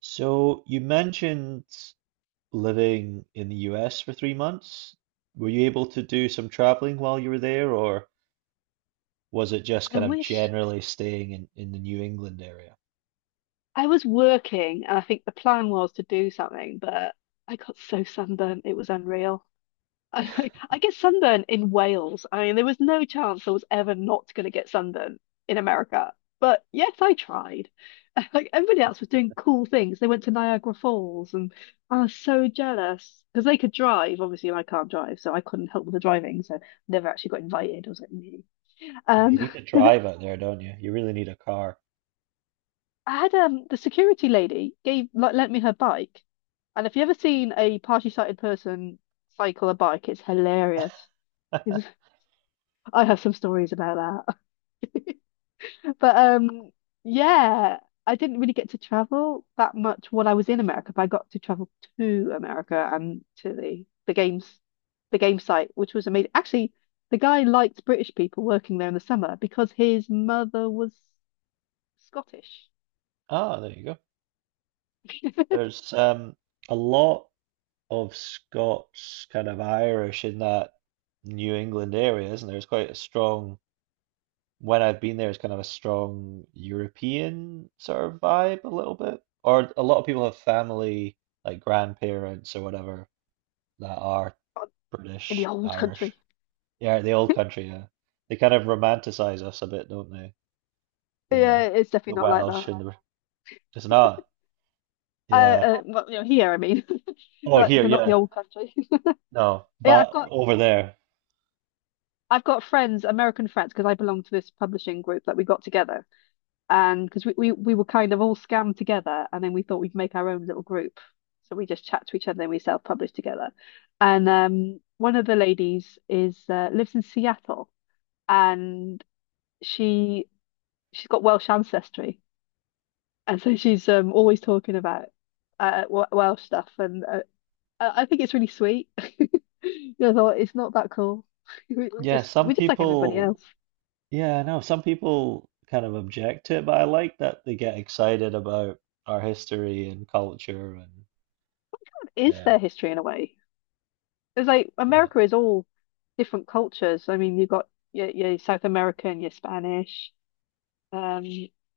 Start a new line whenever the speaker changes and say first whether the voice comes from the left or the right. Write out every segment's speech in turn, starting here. right: So you mentioned living in the US for 3 months. Were you able to do some traveling while you were there, or was it just
left: I
right: kind of
left: wish
right: generally staying in the New England area?
left: I was working, and I think the plan was to do something, but I got so sunburnt, it was unreal. I, I get sunburnt in Wales. I mean, there was no chance I was ever not going to get sunburnt in America. But yes, I tried. Like everybody else was doing cool things. They went to Niagara Falls, and I was so jealous because they could drive, obviously, and I can't drive, so I couldn't help with the driving. So never actually got invited. I was like, me.
right: Yeah, you
left: Um,
right: need to drive out there, don't you? You really need a car.
left: I had the security lady gave like lent me her bike, and if you ever seen a partially sighted person cycle a bike, it's hilarious. 'Cause I have some stories about that, but yeah, I didn't really get to travel that much when I was in America, but I got to travel to America and to the game site, which was amazing. Actually, the guy liked British people working there in the summer because his mother was Scottish
right: Ah, there you go. There's a lot of Scots, kind of Irish in that New England area, isn't there? It's quite a strong when I've been there, it's kind of a strong European sort of vibe a little bit. Or a lot of people have family, like grandparents or whatever, that are
left: in the
right: British,
left: old
right: Irish.
left: country.
right: Yeah, the old country, yeah. They kind of romanticize us a bit, don't they?
left: Yeah,
right: The
left: it's definitely
right: the
left: not like
right: Welsh
left: that.
right: and the it's not.
left: Uh,
right: Yeah.
left: well, here I mean,
right: Oh,
left: we're like
right: here,
left: we're not the
right: yeah.
left: old country.
right: No,
left: Yeah,
right: but over there.
left: I've got friends, American friends, because I belong to this publishing group that we got together, and because we were kind of all scammed together, and then we thought we'd make our own little group, so we just chat to each other and we self-publish together. And one of the ladies is lives in Seattle, and she she's got Welsh ancestry, and so she's always talking about Welsh stuff and. I think it's really sweet. You know, though, it's not that cool. We- We're
right: Yeah,
left: just
right: some
left: we're just like everybody
right: people,
left: else.
right: yeah, I know some people kind of object to it, but I like that they get excited about our history and culture and
left: What is
right: um
left: their history in a way? It's like
right: yeah.
left: America is all different cultures. I mean, you've got your South American, your Spanish, um,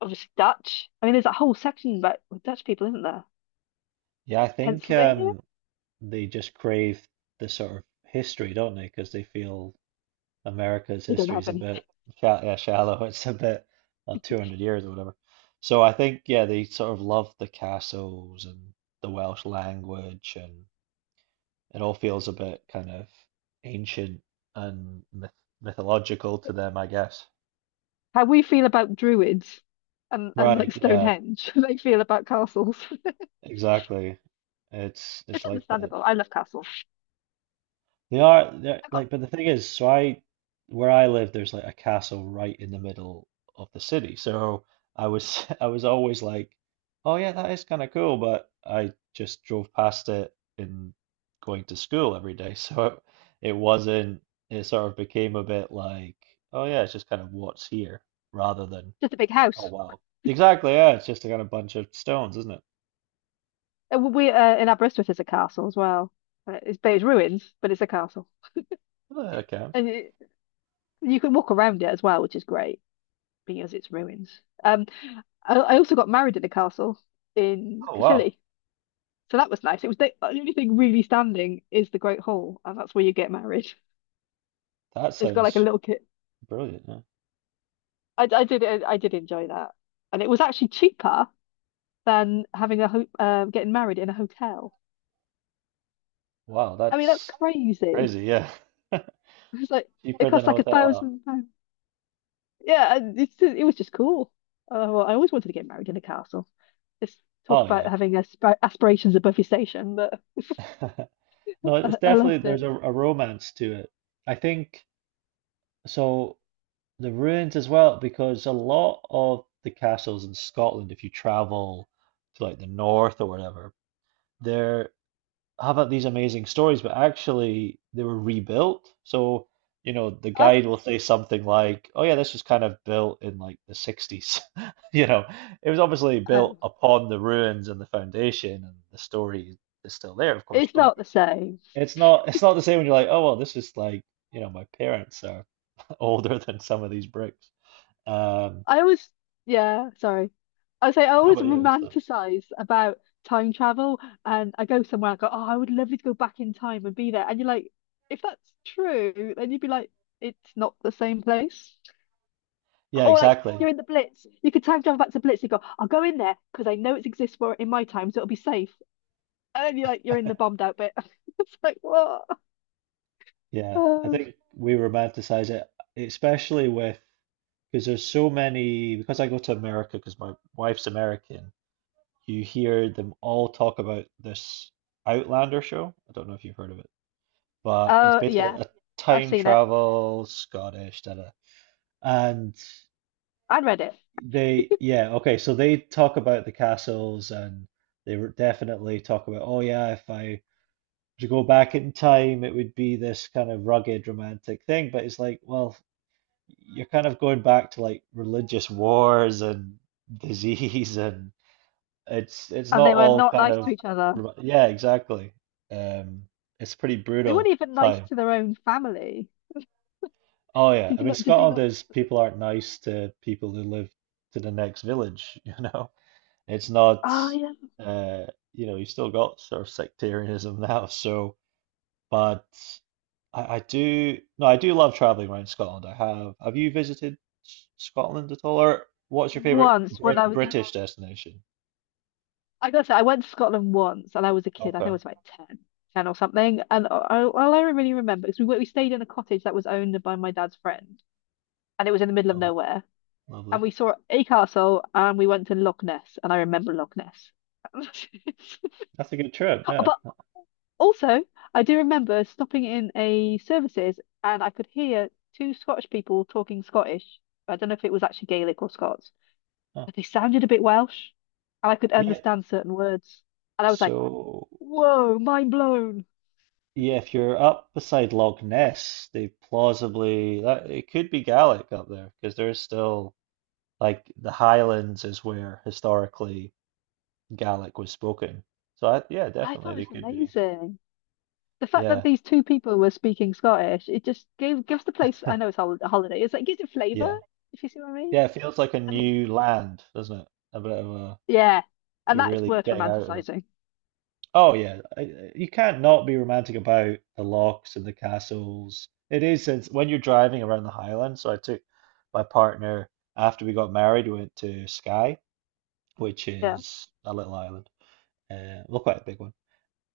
left: obviously Dutch. I mean, there's a whole section about with Dutch people, isn't there?
right: Yeah, I think
left: Pennsylvania?
right: they just crave the sort of history, don't they? Because they feel America's
left: They don't
right: history
left: have
right: is a
left: any.
right: bit sha yeah, shallow. It's a bit 200 years or whatever. So I think yeah, they sort of love the castles and the Welsh language, and it all feels a bit kind of ancient and mythological to them, I guess.
left: How we feel about druids and
right: Right,
left: like
right: yeah,
left: Stonehenge, they feel about castles.
right: exactly. It's
left: It's
right: like that.
left: understandable. I love castles.
right: They are they're
left: I've got
right: like, but the thing is, so I, where I live there's like a castle right in the middle of the city. So I was, I was always like, oh yeah, that is kinda cool, but I just drove past it in going to school every day. So it wasn't, it sort of became a bit like, oh yeah, it's just kind of what's here rather than
left: just a big
right: oh
left: house.
right: wow. Exactly, yeah, it's just a kind of bunch of stones, isn't it?
left: We In Aberystwyth there's a castle as well. It's but it's ruins, but it's a castle,
right: Oh, that counts.
left: and you can walk around it as well, which is great because it's ruins. I also got married in a castle in
right: Oh wow.
left: Caerphilly, so that was nice. It was the only thing really standing is the Great Hall, and that's where you get married.
right: That
left: It's got like a
right: sounds
left: little kit.
right: brilliant, yeah.
left: I did enjoy that, and it was actually cheaper than having a ho getting married in a hotel.
right: Wow,
left: I mean that's
right: that's
left: crazy.
right: crazy, yeah.
left: It's like it
right: Cheaper than
left: costs
right: a
left: like a
right: hotel. Wow.
left: thousand pounds. Yeah, and it's just, it was just cool. Well, I always wanted to get married in a castle. Just talk
right: Oh
left: about
right: oh,
left: having aspirations above your station, but
right: yeah. No, it's
left: I
right: definitely
left: loved
right: there's
left: it.
right: a romance to it. I think so, the ruins as well, because a lot of the castles in Scotland, if you travel to like the north or whatever, they're have these amazing stories, but actually they were rebuilt. So, you know, the
left: Oh,
right: guide will say something like, "Oh yeah, this was kind of built in like the 60s." You know, it was obviously built
left: oh,
right: upon the ruins and the foundation, and the story is still there, of course,
left: it's
right: but
left: not the same.
right: it's not, it's not the same when you're like, "Oh well, this is like, you know, my parents are older than some of these bricks." Um,
left: I always, yeah, sorry. I say I
right: how
left: always
right: about you, Alistair?
left: romanticize about time travel, and I go somewhere. I go, oh, I would love to go back in time and be there. And you're like, if that's true, then you'd be like, it's not the same place.
right: Yeah,
left: Or like
right: exactly.
left: you're in the Blitz, you could time travel back to Blitz. You go, I'll go in there because I know it exists for in my time, so it'll be safe. And then you're like, you're in the bombed out bit. It's like what?
right: Yeah, I
left: Oh,
right: think we romanticize it, especially with, because there's so many, because I go to America because my wife's American, you hear them all talk about this Outlander show. I don't know if you've heard of it, but it's
left: oh,
right: basically
left: yeah,
right: a
left: I've
right: time
left: seen it.
right: travel Scottish, da da. And
left: I read it,
right: they, yeah, okay, so they talk about the castles, and they were definitely talk about, oh yeah, if I were to go back in time, it would be this kind of rugged romantic thing. But it's like, well, you're kind of going back to like religious wars and disease and it's
left: and
right: not
left: they were
right: all
left: not
right: kind
left: nice to
right: of
left: each other.
right: yeah, exactly. Um, it's pretty
left: They weren't
right: brutal
left: even nice
right: time.
left: to their own family.
right: Oh yeah, I
left: Did you
right: mean,
left: not? Did they
right: Scotland
left: not?
right: is, people aren't nice to people who live to the next village, you know. It's not
left: Oh yeah.
right: uh you know, you still got sort of sectarianism now, so but I do, no, I do love traveling around Scotland. I have. Have you visited Scotland at all, or what's your favorite
left: Once when I was,
right: British destination?
left: I gotta say, I went to Scotland once, and I was a kid. I think I
right: Okay,
left: was like 10, 10 or something. And all I really remember is we stayed in a cottage that was owned by my dad's friend, and it was in the middle of
right: Lo-
left: nowhere. And
right: lovely.
left: we saw a castle and we went to Loch Ness and I remember Loch Ness.
right: That's a good trip. Yeah,
left: But also, I do remember stopping in a services and I could hear two Scottish people talking Scottish. I don't know if it was actually Gaelic or Scots,
right: huh,
left: but they sounded a bit Welsh and I could
right: yeah.
left: understand certain words. And I was like,
right: So
left: whoa, mind blown.
right: yeah, if you're up beside Loch Ness, they plausibly that it could be Gaelic up there because there's still like the Highlands is where historically Gaelic was spoken. So I, yeah,
left: I thought
right: definitely they
left: it was
right: could be.
left: amazing. The fact that
right: Yeah,
left: these two people were speaking Scottish, it just gave gives the place, I know it's a holiday, it's like gives it
right: yeah.
left: flavour, if you see what I mean.
right: Yeah, it feels like a
left: I think
right: new land, doesn't it? A bit of a,
left: yeah, and
right: you're
left: that's
right: really
left: worth
right: getting out of them.
left: romanticizing.
right: Oh yeah, I- you can't not be romantic about the locks and the castles. It is, since when you're driving around the Highlands. So I took my partner after we got married. We went to Skye, which
left: Yeah,
right: is a little island, well, quite a big one.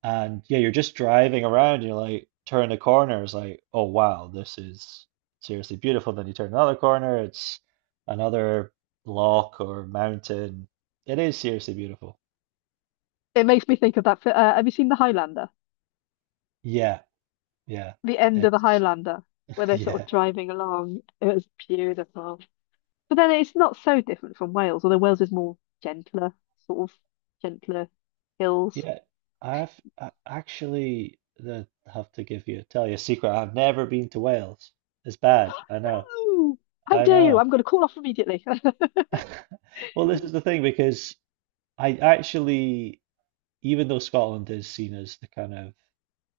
right: And yeah, you're just driving around, you're like, turn the corner, it's like, oh wow, this is seriously beautiful. Then you turn another corner, it's another lock or mountain. It is seriously beautiful.
left: it makes me think of that. Have you seen The Highlander?
right: Yeah, yeah.
left: The end of The
right: It's
left: Highlander, where they're sort of
right: yeah.
left: driving along. It was beautiful. But then it's not so different from Wales, although Wales is more gentler, sort of gentler hills.
right: Yeah. I actually the have to give you tell you a secret. I've never been to Wales. It's bad. I know.
left: Oh, how
right: I
left: dare you!
right: know.
left: I'm going to call off immediately. I
right: Well, this is the thing because I actually even though Scotland is seen as the kind of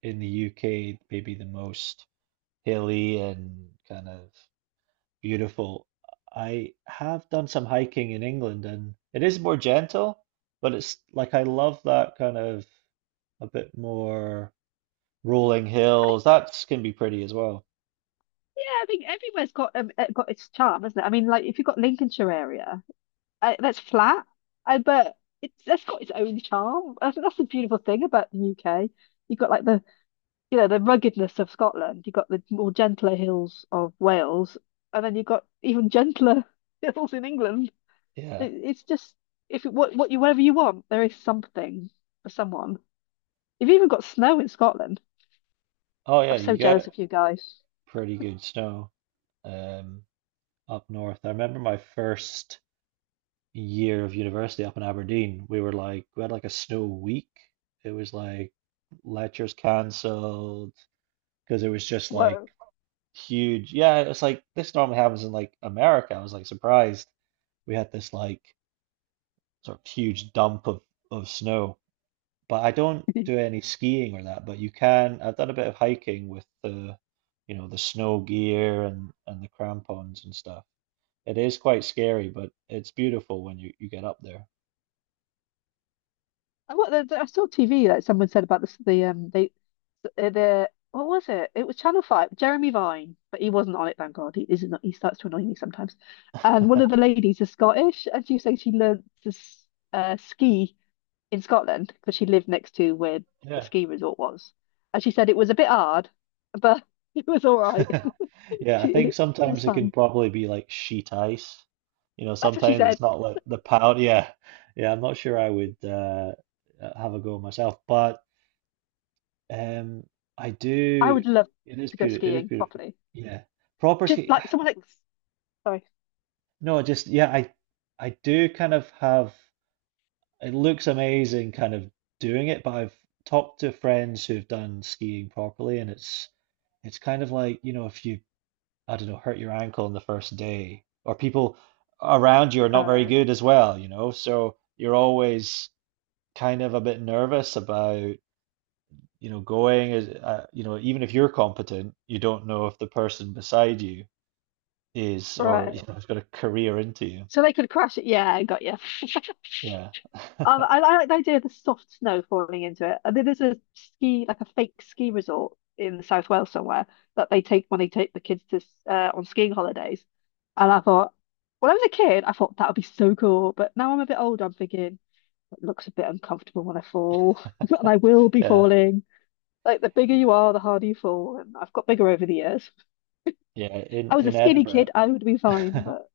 right: in the UK maybe the most hilly and kind of beautiful, I have done some hiking in England and it is more gentle, but it's like I love that kind of a bit more rolling
left: think,
right: hills. That can be pretty as well.
left: yeah, I think everywhere's got its charm, hasn't it? I mean, like if you've got Lincolnshire area. I, that's flat. I but it's that's got its own charm. I think that's the beautiful thing about the UK. You've got like the you know the ruggedness of Scotland. You've got the more gentler hills of Wales, and then you've got even gentler hills in England.
right: Yeah.
left: It's just if it, what you whatever you want, there is something for someone. You've even got snow in Scotland.
right: Oh yeah,
left: I'm
right: you
left: so jealous
right: get
left: of you guys.
right: pretty good snow um up north. I remember my first year of university up in Aberdeen, we were like we had like a snow week. It was like lectures cancelled because it was just like
left: Whoa.
right: huge. Yeah, it's like this normally happens in like America. I was like surprised we had this like sort of huge dump of snow. But I don't do any skiing or that. But you can. I've done a bit of hiking with the, you know, the snow gear, and the crampons and stuff. It is quite scary, but it's beautiful when you get up there.
left: I- What I saw TV like someone said about this the they the what was it? It was Channel Five, Jeremy Vine, but he wasn't on it. Thank God, he is not. He starts to annoy me sometimes. And one of the ladies is Scottish, and she was saying she learned to ski in Scotland because she lived next to where the
right: Yeah.
left: ski resort was, and she said it was a bit hard, but it was all right.
right: Yeah, I
left: She
right: think
left: It, it was
right: sometimes it can
left: fun.
right: probably be like sheet ice. You know,
left: That's what she
right: sometimes
left: said.
right: it's not like the pound. Yeah, yeah. I'm not sure I would have a go myself, but um, I
left: I
right: do.
left: would love
right: It is
left: to go
right: beautiful. It is
left: skiing
right: beautiful.
left: properly,
right: Yeah, proper ski.
left: Like someone like sorry.
right: No, just yeah. I do kind of have. It looks amazing, kind of doing it, but I've talked to friends who've done skiing properly, and it's kind of like, you know, if you, I don't know, hurt your ankle on the first day, or people around you are not very
left: Oh,
right: good as well, you know. So you're always kind of a bit nervous about, you know, going as, you know, even if you're competent, you don't know if the person beside you is or, you
left: right.
right: know, has got a career into you.
left: So they could crash it. Yeah, I got you.
right: Yeah.
left: I like the idea of the soft snow falling into it. I think there's a ski, like a fake ski resort in South Wales somewhere that they take when they take the kids to on skiing holidays. And I thought, when I was a kid, I thought that would be so cool. But now I'm a bit older, I'm thinking it looks a bit uncomfortable when I fall, and I will be
right: Yeah.
left: falling. Like the bigger you are, the harder you fall. And I've got bigger over the years.
right: Yeah.
left: I was a
right: In
left: skinny
right: Edinburgh,
left: kid, I would be fine, but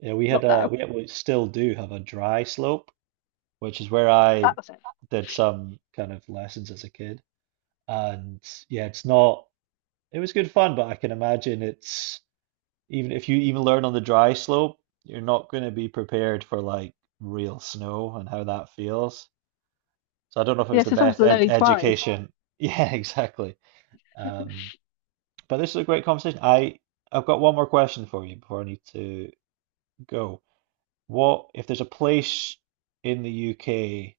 right: yeah, we had
left: not
right: a
left: now.
right: we still do have a dry slope, which is where
left: That
right: I
left: was it.
right: did some kind of lessons as a kid. And yeah, it's not, it was good fun, but I can imagine it's, even if you even learn on the dry slope, you're not going to be prepared for like real snow and how that feels. So I don't know if it
left: Yeah,
right: was the
left: so someone's
right: best ed
left: lonely twice.
right: education. Yeah, exactly. Um, but this is a great conversation. I, I've got one more question for you before I need to go. What if there's a place in the UK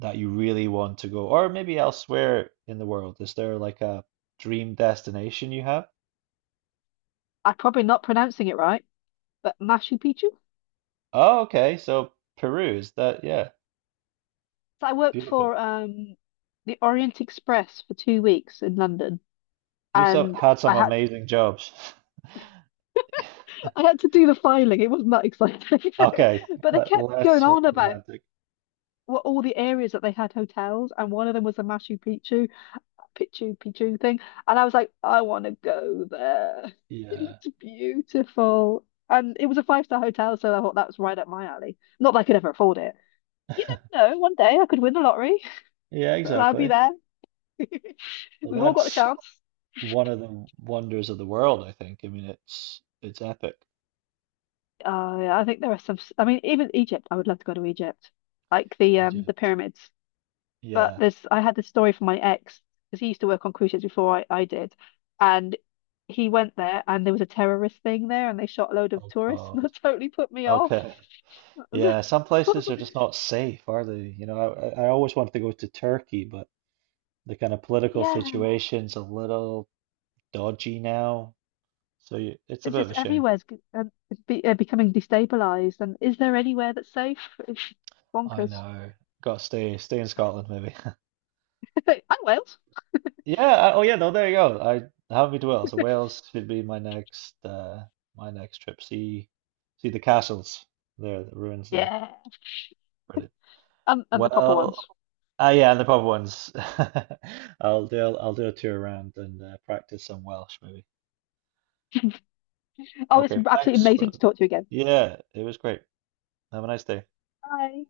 right: that you really want to go, or maybe elsewhere in the world? Is there like a dream destination you have?
left: I'm probably not pronouncing it right, but Machu Picchu.
right: Oh, okay. So Peru is that, yeah.
left: So I worked
right: Beautiful.
left: for the Orient Express for 2 weeks in London,
right: You've so,
left: and
right: had some amazing jobs.
left: I had to do the filing. It wasn't that exciting,
right: Okay,
left: but they
right: but
left: kept going
right: less
left: on about
right: romantic.
left: what all the areas that they had hotels, and one of them was the Machu Picchu, Picchu Picchu thing, and I was like, I want to go there. It
right: Yeah.
left: looked beautiful, and it was a five-star hotel, so I thought that was right up my alley. Not that I could ever afford it. You never know. One day I could win the lottery.
right: Yeah,
left: And I'll be
right: exactly.
left: there.
right: Well,
left: We've all got the
right: that's
left: chance.
right: one of the wonders of the world, I think. I mean, it's epic.
left: Yeah, I think there are some. I mean, even Egypt. I would love to go to Egypt, like
right: You do.
left: the pyramids. But
right: Yeah.
left: there's, I had this story from my ex because he used to work on cruise ships before I did, and he went there and there was a terrorist thing there and they shot a load of
right: Oh
left: tourists and
right: God.
left: that totally put me off.
right: Okay.
left: I was like-
right: Yeah, some
left: I was
right: places are
left: like,
right: just not safe, are they? You know, I always wanted to go to Turkey, but the kind of political
left: yeah,
right: situation's a little dodgy now. So you, it's a
left: it's
right: bit of
left: just
right: a shame.
left: everywhere's becoming destabilized. And is there anywhere that's safe? It's
right: I
left: bonkers.
right: know. Got to stay in Scotland maybe.
left: Oh, Wales.
right: Yeah. I, oh yeah. No, there you go. I haven't been to Wales, so Wales should be my next trip. See see the castles there, the ruins there.
left: Yeah.
right: Brilliant.
left: And the proper
right: Well,
left: ones.
right: ah yeah, and the pub ones. I'll do a tour around and practice some Welsh maybe.
left: Oh, it's
right: Okay.
left: absolutely
right: Thanks for.
left: amazing to talk to you again.
right: Yeah, it was great. Have a nice day.
left: Bye.